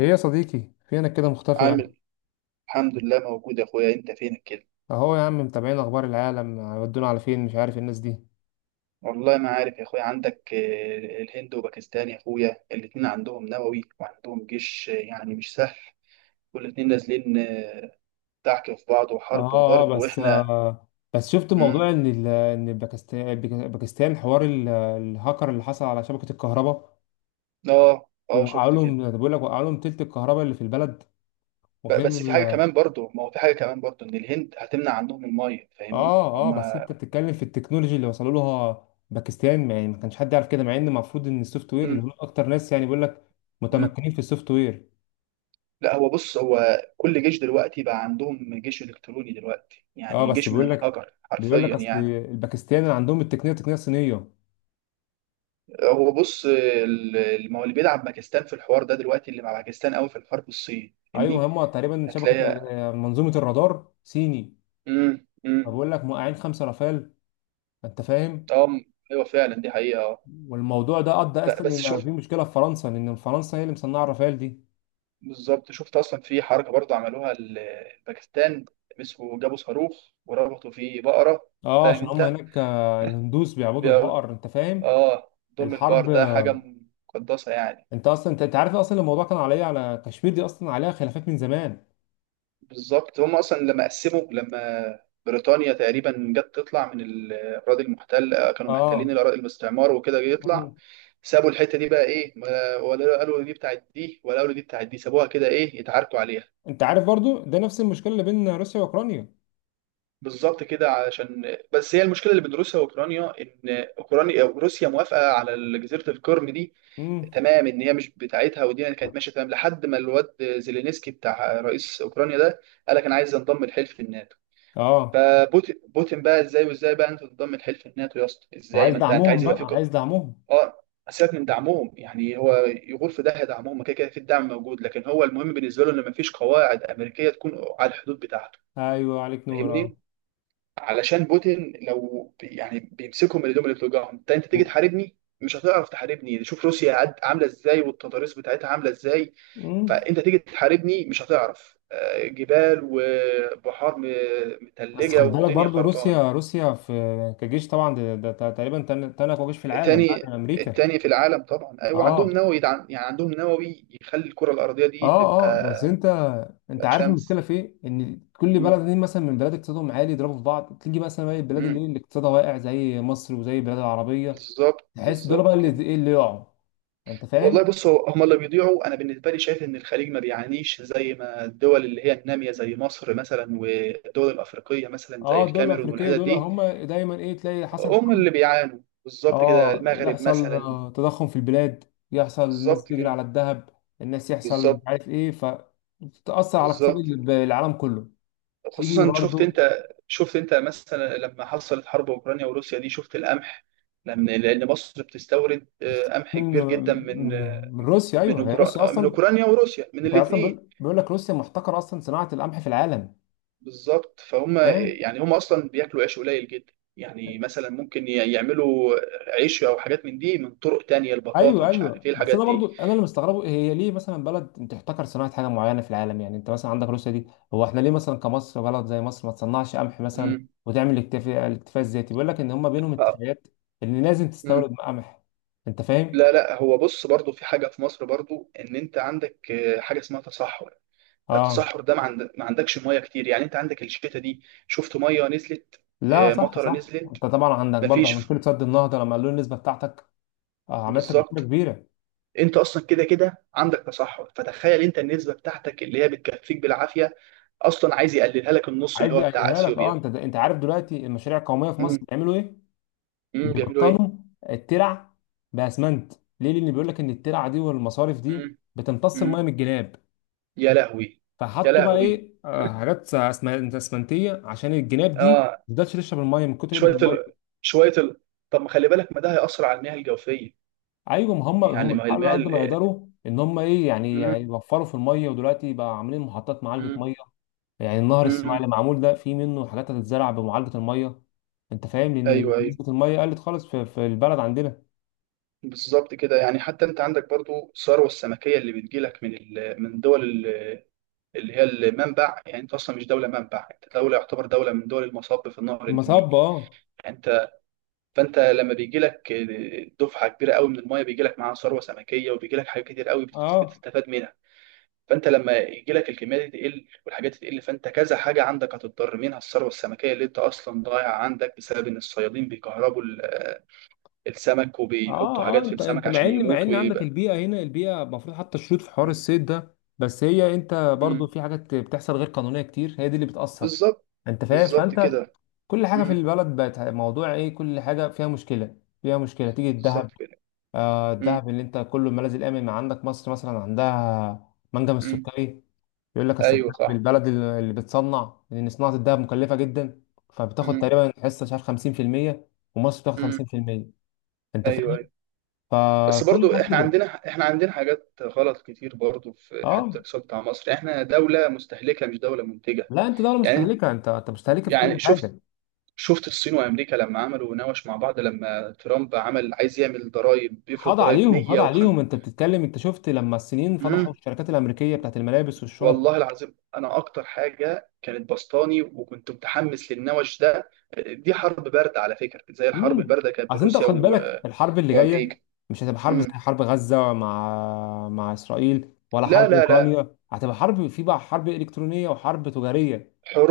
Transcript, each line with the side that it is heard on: left: ايه يا صديقي؟ فينك كده مختفي يعني؟
right: عامل الحمد لله موجود يا اخويا، انت فينك كده؟
left: اهو يا عم، متابعين اخبار العالم هيودونا على فين، مش عارف الناس دي.
right: والله ما عارف يا اخويا. عندك الهند وباكستان يا اخويا، الاتنين عندهم نووي وعندهم جيش، يعني مش سهل. والاتنين نازلين دعك في بعض وحرب
left: اه اه
right: وضرب،
left: بس
right: واحنا.
left: آه بس شفت موضوع
right: مم.
left: ان ان باكستان حوار الهاكر اللي حصل على شبكة الكهرباء.
right: اه اه
left: وقعوا
right: شفت كده.
left: لهم بقول لك وقعوا لهم تلت الكهرباء اللي في البلد وغير.
right: بس في حاجة كمان برضو، ما هو في حاجة كمان برضو ان الهند هتمنع عندهم المية، فاهمني
left: اه بس
right: هما؟
left: انت بتتكلم في التكنولوجي اللي وصلوا لها باكستان، يعني ما كانش حد يعرف كده مع ان المفروض ان السوفت وير اللي
right: مم.
left: هم اكتر ناس يعني بقول لك
right: مم.
left: متمكنين في السوفت وير.
right: لا هو بص هو كل جيش دلوقتي بقى عندهم جيش الكتروني دلوقتي،
left: اه
right: يعني
left: بس
right: جيش من
left: بيقول لك
right: الهجر
left: بيقول لك
right: حرفيا
left: اصل
right: يعني.
left: الباكستان اللي عندهم التقنيه تقنيه صينيه.
right: هو بص ما هو اللي بيلعب باكستان في الحوار ده دلوقتي، اللي مع باكستان قوي في الحرب الصين،
left: ايوه
right: فاهمني؟
left: هم تقريبا شبكه،
right: هتلاقي.
left: منظومه الرادار صيني.
right: امم امم
left: فبقول لك موقعين خمسه رافال، انت فاهم.
right: اه م- ايوه فعلا دي حقيقه اه.
left: والموضوع ده ادى اصلا
right: بس
left: ان
right: شفت،
left: في مشكله في فرنسا، لان فرنسا هي اللي مصنعه الرافال دي.
right: بالظبط شفت اصلا في حركه برضه عملوها باكستان مسكوا، جابوا صاروخ وربطوا فيه بقره.
left: اه،
right: فاهم
left: عشان هم
right: انت؟
left: هناك، الهندوس بيعبدوا
right: بيقعد-
left: البقر، انت فاهم.
right: اه ضم البار
left: الحرب
right: ده
left: آه،
right: حاجه مقدسه يعني.
left: انت اصلا انت عارف اصلا الموضوع كان عليا على كشمير، دي اصلا عليها خلافات من زمان.
right: بالظبط. هم اصلا لما قسموا لما بريطانيا تقريبا جت تطلع من الاراضي المحتله، كانوا
left: اه.
right: محتلين الاراضي الاستعمار وكده، جه يطلع
left: مم.
right: سابوا الحته دي بقى ايه، ولا قالوا دي بتاعت دي ولا قالوا دي بتاعت دي، سابوها كده ايه يتعاركوا عليها.
left: انت عارف برضو ده نفس المشكله اللي بين روسيا واوكرانيا.
right: بالظبط كده، علشان بس هي المشكله اللي بين روسيا واوكرانيا ان اوكرانيا روسيا موافقه على جزيره القرم دي
left: امم.
right: تمام، ان هي مش بتاعتها. ودي يعني كانت ماشيه تمام لحد ما الواد زيلينسكي بتاع رئيس اوكرانيا ده قال لك انا عايز انضم لحلف الناتو.
left: اه،
right: فبوتين بقى ازاي، وازاي بقى انت تنضم لحلف الناتو يا اسطى، ازاي؟
left: وعايز
right: ما انت
left: دعمهم،
right: عايز
left: فاهمني
right: يبقى فيك.
left: بقى عايز دعمهم.
right: اه. سيبك من دعمهم، يعني هو يغور في داهيه دعمهم، ما كده كده في الدعم موجود، لكن هو المهم بالنسبه له ان ما فيش قواعد امريكيه تكون على الحدود بتاعته،
left: ايوه عليك نور، اه.
right: فاهمني؟ علشان بوتين لو يعني بيمسكهم اللي هم اللي بتوجعهم. انت تيجي
left: و-
right: تحاربني مش هتعرف تحاربني، شوف روسيا عامله ازاي والتضاريس بتاعتها عامله ازاي.
left: مم.
right: فانت تيجي تحاربني مش هتعرف، جبال وبحار
left: بس خد
right: متلجه
left: بالك
right: ودنيا
left: برضو،
right: خربانه.
left: روسيا في كجيش طبعا، ده تقريبا تاني اقوى جيش في العالم بعد
right: تاني،
left: امريكا.
right: التاني في العالم طبعا. ايوه عندهم
left: اه
right: نووي يدعم، يعني عندهم نووي يخلي الكره الارضيه
left: اه
right: دي
left: اه. بس
right: تبقى
left: انت
right: تبقى
left: عارف
right: شمس.
left: المشكله في ايه، ان كل
right: مم.
left: بلد دي مثلا من بلاد اقتصادهم عالي يضربوا في بعض، تيجي مثلا بقى البلاد اللي إيه،
right: مم.
left: اللي اقتصادها واقع زي مصر وزي البلاد العربيه،
right: بالظبط
left: تحس دول بقى
right: بالظبط
left: اللي
right: كده.
left: ايه اللي يقعوا، انت
right: والله
left: فاهم.
right: بص هو هم اللي بيضيعوا. انا بالنسبه لي شايف ان الخليج ما بيعانيش زي ما الدول اللي هي الناميه، زي مصر مثلا والدول الافريقيه مثلا زي
left: اه، دول
right: الكاميرون
left: الافريقيه
right: والحتت
left: دول
right: دي،
left: هم دايما ايه، تلاقي حصلت
right: هم
left: حرب،
right: اللي بيعانوا. بالظبط كده،
left: اه
right: المغرب
left: يحصل
right: مثلا.
left: تضخم في البلاد، يحصل الناس
right: بالظبط
left: تجري
right: كده.
left: على الذهب، الناس يحصل مش
right: بالظبط
left: عارف ايه، فتأثر على اقتصاد
right: بالظبط.
left: العالم كله. تيجي
right: خصوصا شفت
left: برضو.
right: انت، شفت انت مثلا لما حصلت حرب اوكرانيا وروسيا دي، شفت القمح. لان لان مصر بتستورد
left: بس-
right: قمح
left: من
right: كبير جدا من
left: من من روسيا. ايوه هي روسيا
right: أوكرا... من
left: اصلا.
right: اوكرانيا وروسيا، من
left: انت اصلا
right: الاثنين.
left: بيقول لك روسيا محتكره اصلا صناعه القمح في العالم.
right: بالظبط. فهم يعني هم اصلا بياكلوا عيش قليل جدا، يعني مثلا ممكن يعملوا عيش او حاجات من دي، من طرق تانية، البطاطا
left: ايوه
right: مش
left: ايوه،
right: عارف ايه
left: بس
right: الحاجات
left: انا
right: دي.
left: برضو انا اللي مستغربه، هي ليه مثلا بلد انت تحتكر صناعه حاجه معينه في العالم، يعني انت مثلا عندك روسيا دي، هو احنا ليه مثلا كمصر بلد زي مصر ما تصنعش قمح مثلا،
right: امم
left: وتعمل الاكتفاء الذاتي، بيقول لك ان هم بينهم
right: ف...
left: اتفاقات، ان لازم
right: امم
left: تستورد قمح، انت فاهم.
right: لا لا هو بص برضو في حاجة في مصر برضو، ان انت عندك حاجة اسمها تصحر.
left: اه.
right: التصحر ده ما عندكش ميه كتير، يعني انت عندك الشتاء دي شفت ميه نزلت،
left: لا، صح
right: مطره
left: صح،
right: نزلت
left: انت طبعا عندك برضه
right: مفيش.
left: مشكله سد النهضه، لما قالوا النسبه بتاعتك، عملت لك مشكله
right: بالظبط.
left: كبيره.
right: انت اصلا كده كده عندك تصحر، فتخيل انت النسبه بتاعتك اللي هي بتكفيك بالعافيه اصلا عايز يقللها لك النص اللي
left: عايز
right: هو بتاع
left: يقللها لك. اه،
right: اثيوبيا.
left: انت عارف دلوقتي المشاريع القوميه في مصر
right: امم
left: بيعملوا ايه؟
right: بيعملوا ايه؟
left: بيبطلوا الترع باسمنت. ليه؟ لان بيقول لك ان الترع دي والمصارف دي
right: امم
left: بتمتص الميه
right: امم
left: من الجناب.
right: يا لهوي. يا
left: فحطوا بقى
right: لهوي.
left: ايه، حاجات اسمنتيه عشان الجناب دي
right: اه.
left: ما تقدرش تشرب الميه من كتر قله
right: شويه
left: الميه.
right: ال... شويه ال... طب ما خلي بالك، ما ده هيأثر على المياه الجوفيه.
left: ايوه، ما هم
right: يعني
left: هم
right: ما هي
left: بيحاولوا
right: المياه
left: قد ما يقدروا ان هم ايه، يعني
right: امم
left: يوفروا في الميه، ودلوقتي بقى عاملين محطات معالجه
right: امم
left: ميه. يعني النهر الصناعي
right: امم
left: اللي معمول ده فيه منه حاجات هتتزرع بمعالجه الميه، انت فاهم، لان
right: ايوه ايوه.
left: نسبه الميه قلت خالص في البلد عندنا.
right: بالظبط كده، يعني حتى انت عندك برضو الثروه السمكيه اللي بتجيلك من من دول اللي هي المنبع. يعني انت اصلا مش دوله منبع، انت دوله يعتبر دوله من دول المصب في نهر
left: المصب،
right: النيل.
left: اه.
right: يعني انت، فانت لما بيجي لك دفعه كبيره قوي من المايه بيجي لك معاها ثروه سمكيه، وبيجي لك حاجات كتير قوي
left: اه
right: بتستفاد منها. فانت لما يجي لك الكميه دي تقل والحاجات دي تقل، فانت كذا حاجه عندك هتضطر منها الثروه السمكيه اللي انت اصلا ضايعه عندك بسبب ان الصيادين بيكهربوا السمك وبيحطوا
left: اه اه.
right: حاجات في
left: انت
right: السمك عشان
left: مع
right: يموت
left: ان عندك
right: ويبقى.
left: البيئه هنا، البيئه المفروض حتى الشروط في حوار الصيد ده، بس هي انت برضو
right: مم.
left: في حاجات بتحصل غير قانونيه كتير، هي دي اللي بتاثر.
right: بالظبط.
left: انت فاهم،
right: بالظبط
left: فانت
right: كده.
left: كل حاجه في
right: مم.
left: البلد بقت موضوع ايه، كل حاجه فيها مشكله، فيها مشكله. تيجي الذهب،
right: بالظبط كده.
left: آه
right: مم.
left: الذهب اللي انت كله الملاذ الامن، ما عندك مصر مثلا عندها منجم
right: مم.
left: السكري. يقول لك اصل
right: ايوه
left: الذهب
right: صح.
left: البلد اللي بتصنع، لان صناعه الذهب مكلفه جدا، فبتاخد
right: مم.
left: تقريبا حصه مش عارف 50%، ومصر بتاخد
right: مم.
left: 50%، انت
right: ايوه
left: فاهم؟
right: ايوه. بس
left: فكل
right: برضو
left: ده
right: احنا
left: كده.
right: عندنا، احنا عندنا حاجات غلط كتير برضو في حته
left: اه،
right: الاقتصاد بتاع مصر. احنا دوله مستهلكه مش دوله منتجه.
left: لا، انت دولة
right: يعني،
left: مستهلكة، انت مستهلكة في كل
right: يعني شفت،
left: حاجة.
right: شفت الصين وامريكا لما عملوا نوش مع بعض، لما ترامب عمل عايز يعمل ضرائب بيفرض ضرائب
left: خاضع عليهم
right: 150.
left: انت بتتكلم. انت شفت لما الصينيين فضحوا الشركات الامريكية بتاعت الملابس والشنط.
right: والله العظيم انا اكتر حاجه كانت بسطاني وكنت متحمس للنوش ده. دي حرب بارده على فكره، زي الحرب
left: امم.
right: البارده كانت بين
left: اصل انت
right: روسيا
left: خد بالك، الحرب اللي
right: وامريكا.
left: جاية مش هتبقى حرب زي
right: امم
left: حرب غزة مع اسرائيل، ولا
right: لا
left: حرب
right: لا لا،
left: اوكرانيا، هتبقى حرب في بقى حرب الكترونية وحرب تجارية.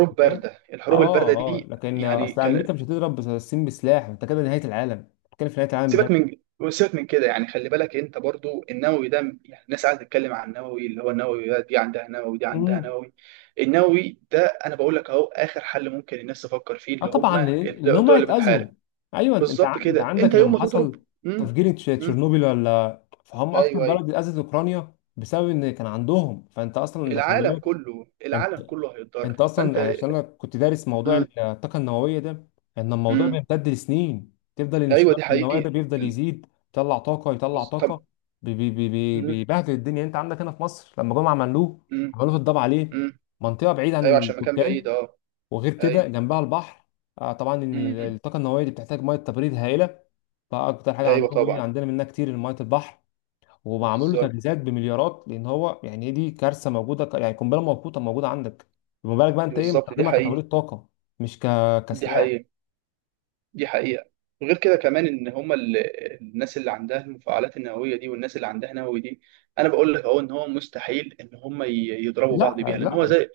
left: انت فاهم.
right: بارده. الحروب البارده
left: اه اه،
right: دي
left: لكن
right: يعني
left: اصل
right: كان.
left: امريكا مش هتضرب الصين بسلاح، انت كده نهاية العالم، بتتكلم في نهاية العالم بجد.
right: سيبك من، سيبك من كده، يعني خلي بالك انت برضو النووي ده، يعني الناس قاعده تتكلم عن النووي اللي هو النووي دي عندها نووي دي عندها
left: مم.
right: نووي. النووي ده، انا بقول لك اهو اخر حل ممكن الناس تفكر فيه،
left: اه
right: اللي هم
left: طبعا، لأن هم
right: الدول اللي بتحارب.
left: هيتاذوا. ايوه، انت
right: بالظبط
left: انت
right: كده، انت
left: عندك
right: يوم
left: لما
right: ما تضرب.
left: حصل
right: مم.
left: تفجير
right: مم.
left: تشيرنوبيل ولا، فهم اكتر
right: ايوه ايوه.
left: بلد اتاذت اوكرانيا بسبب ان كان عندهم، فانت اصلا انت خلي
right: العالم
left: بالك.
right: كله،
left: انت
right: العالم كله
left: انت
right: هيتضرر،
left: اصلا
right: فانت.
left: يعني عشان انا كنت دارس موضوع
right: امم
left: الطاقه النوويه ده، ان الموضوع
right: مم.
left: بيمتد لسنين، تفضل
right: ايوه
left: الانشطار
right: دي
left: النووي
right: حقيقة.
left: ده بيفضل
right: ال-
left: يزيد، يطلع طاقه، يطلع طاقه.
right: طب. مم.
left: بيبهدل الدنيا. انت عندك هنا في مصر لما جم عملوه،
right: مم.
left: عملوه الضبع، عليه
right: مم.
left: منطقه بعيده عن
right: ايوه عشان مكان بعيد
left: السكان،
right: اه.
left: وغير كده
right: ايوه.
left: جنبها البحر. طبعا ان
right: مم.
left: الطاقه النوويه دي بتحتاج ميه تبريد هائله، فاكتر حاجه
right: ايوه
left: عندهم ايه،
right: طبعا.
left: عندنا منها كتير ميه البحر، ومعمول له
right: بالظبط.
left: تجهيزات بمليارات، لان هو يعني دي كارثه موجوده، يعني قنبله موقوته موجوده عندك، فما بالك بقى انت ايه
right: بالظبط دي
left: مستخدمها
right: حقيقة.
left: كتوليد طاقه مش
right: دي
left: كسلاح.
right: حقيقة. دي حقيقة. غير كده كمان ان هما الناس اللي عندها المفاعلات النووية دي والناس اللي عندها نووي دي، انا بقول لك اهو ان هو مستحيل ان هما يضربوا بعض
left: لا
right: بيها. لان هو
left: لا.
right: زي،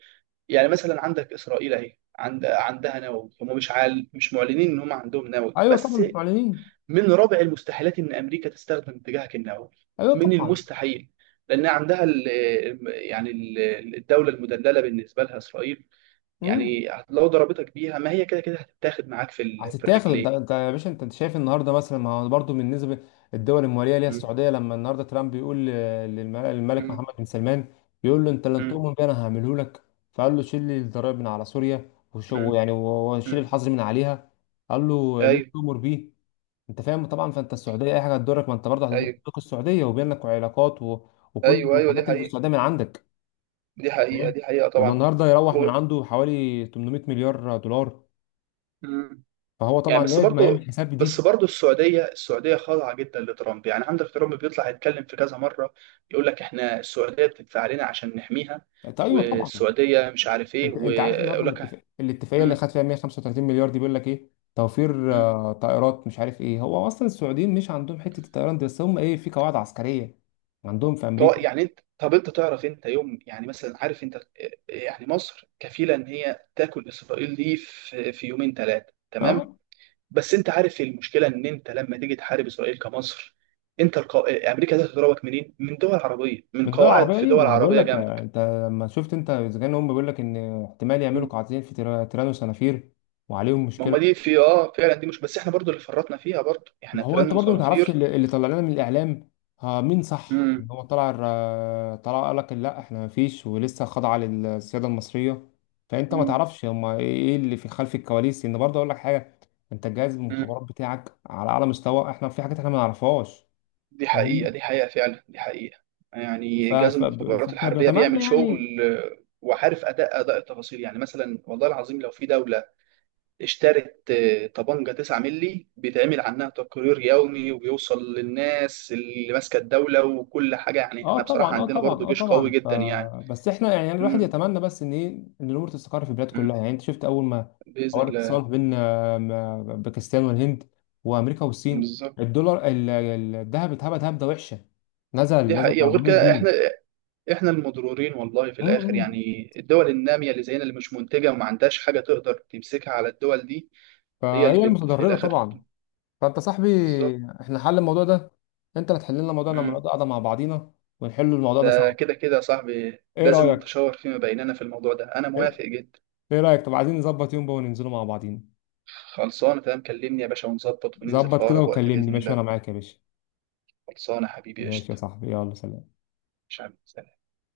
right: يعني مثلا عندك اسرائيل اهي عندها نووي، هم مش عال مش معلنين ان هم عندهم نووي
left: ايوه طبعا
right: بس.
left: مش معلنين.
right: من رابع المستحيلات ان امريكا تستخدم اتجاهك النووي.
left: ايوه
right: من
left: طبعا.
right: المستحيل. لان عندها ال، يعني الدوله المدلله بالنسبه لها اسرائيل.
left: مم.
right: يعني لو ضربتك بيها ما هي كده كده هتتاخد معاك في في
left: هتتاخد. انت
right: الرجلين.
left: انت يا باشا، انت شايف النهارده مثلا، ما هو برضه بالنسبه الدول المواليه ليها
right: مم.
left: السعوديه، لما النهارده ترامب بيقول للملك
right: مم.
left: محمد بن سلمان، بيقول له انت لن
right: مم.
left: تؤمن بي، انا هعمله لك. فقال له شيل لي الضرائب من على سوريا، وشو
right: مم.
left: يعني، وشيل
right: مم.
left: الحظر من عليها، قال له ليه
right: ايوه
left: تؤمر بيه. انت فاهم طبعا، فانت السعوديه اي حاجه هتضرك، ما انت برضه
right: ايوه.
left: هتضرك السعوديه، وبينك علاقات، و... وكل
right: ايوه ايوه دي
left: الحاجات اللي في
right: حقيقه.
left: السعوديه من عندك.
right: دي حقيقه
left: فاهم.
right: دي حقيقه
left: لما
right: طبعا.
left: النهارده
right: و...
left: يروح من عنده حوالي 800 مليار دولار،
right: مم.
left: فهو طبعا
right: يعني بس
left: لازم هيعمل
right: برضه،
left: حساب
right: بس
left: دي.
right: برضه السعودية السعودية خاضعة جدا لترامب. يعني عندك ترامب بيطلع يتكلم في كذا مرة، يقول لك احنا السعودية بتدفع علينا عشان نحميها،
left: طيب، ايوه طبعا،
right: والسعودية مش عارف ايه،
left: انت عارف النهارده
right: ويقول لك
left: الاتفاق الاتفاقيه اللي
right: مم،
left: خد فيها 135 مليار دي، بيقول لك ايه، توفير
right: مم.
left: طائرات مش عارف ايه، هو اصلا السعوديين مش عندهم حته الطيران دي، بس هم ايه في قواعد عسكريه عندهم في امريكا.
right: يعني انت، طب انت تعرف انت يوم، يعني مثلا عارف انت، يعني مصر كفيلة ان هي تاكل اسرائيل دي في في يومين ثلاثة تمام.
left: اه،
right: بس انت عارف المشكلة ان انت لما تيجي تحارب اسرائيل كمصر، انت امريكا دي هتضربك منين؟ من دول عربيه، من
left: من دول
right: قواعد
left: عربيه
right: في
left: ايه،
right: دول
left: ما انا بقول
right: عربيه
left: لك،
right: جنبك.
left: انت لما شفت انت اذا كان هم بيقول لك ان احتمال يعملوا
right: مم.
left: قاعدتين في تيران وسنافير، وعليهم
right: ما هم
left: مشكله.
right: دي في اه فعلا، دي مش بس احنا برضو اللي فرطنا فيها برضو احنا
left: ما هو
right: تيران
left: انت برضو ما تعرفش
right: وصنافير.
left: اللي طلع لنا من الاعلام، ها مين صح؟
right: مم.
left: هو طلع طلع قال لك لا، احنا ما فيش، ولسه خاضعه للسياده المصريه، فانت ما
right: مم.
left: تعرفش هما ايه، اللي في خلف الكواليس، لان برضو اقول لك حاجه، انت جهاز
right: مم.
left: المخابرات بتاعك على اعلى مستوى، احنا في حاجات احنا ما نعرفهاش.
right: دي
left: فاهم.
right: حقيقة دي حقيقة فعلا دي حقيقة.
left: ف-
right: يعني جهاز
left: ف-
right: المخابرات
left: فاحنا
right: الحربية
left: بنتمنى
right: بيعمل شغل،
left: يعني.
right: وعارف أداء أداء التفاصيل. يعني مثلا والله العظيم لو في دولة اشترت طبنجة 9 مللي بيتعمل عنها تقرير يومي وبيوصل للناس اللي ماسكة الدولة وكل حاجة. يعني
left: اه
right: احنا
left: طبعا،
right: بصراحة
left: اه
right: عندنا
left: طبعا،
right: برضو
left: اه
right: جيش
left: طبعا.
right: قوي جدا يعني.
left: بس احنا يعني الواحد
right: مم.
left: يتمنى بس ان ايه، ان الامور تستقر في البلاد كلها،
right: مم.
left: يعني انت شفت اول ما
right: بإذن
left: حوار الاتصال
right: الله.
left: بين باكستان والهند، وامريكا والصين،
right: بالظبط
left: الدولار، الذهب اتهبد هبده وحشه، نزل
right: دي
left: نزل ب
right: حقيقة. وغير
left: 400
right: كده احنا،
left: جنيه
right: احنا المضرورين والله في الاخر،
left: امم.
right: يعني الدول الناميه اللي زينا اللي مش منتجه وما عندهاش حاجه تقدر تمسكها على الدول دي، هي
left: فهي
right: اللي في
left: المتضرره
right: الاخر.
left: طبعا. فانت صاحبي،
right: بالظبط.
left: احنا حل الموضوع ده، انت اللي تحل لنا الموضوع لما
right: مم.
left: نقعد قاعده مع بعضينا ونحل الموضوع ده
right: ده
left: سوا.
right: كده كده يا صاحبي،
left: ايه
right: لازم
left: رايك؟
right: نتشاور فيما بيننا في الموضوع ده، انا
left: ايه
right: موافق جدا.
left: إيه رايك، طب عايزين نظبط يوم بقى وننزلوا مع بعضينا.
right: خلصانه تمام، كلمني يا باشا ونظبط وننزل في
left: ظبط كده
right: اقرب وقت
left: وكلمني،
right: باذن
left: ماشي،
right: الله.
left: وانا معاك يا باشا.
right: خلصانه حبيبي
left: ماشي يا
right: قشطه.
left: صاحبي، يلا سلام.
right: مش عارف.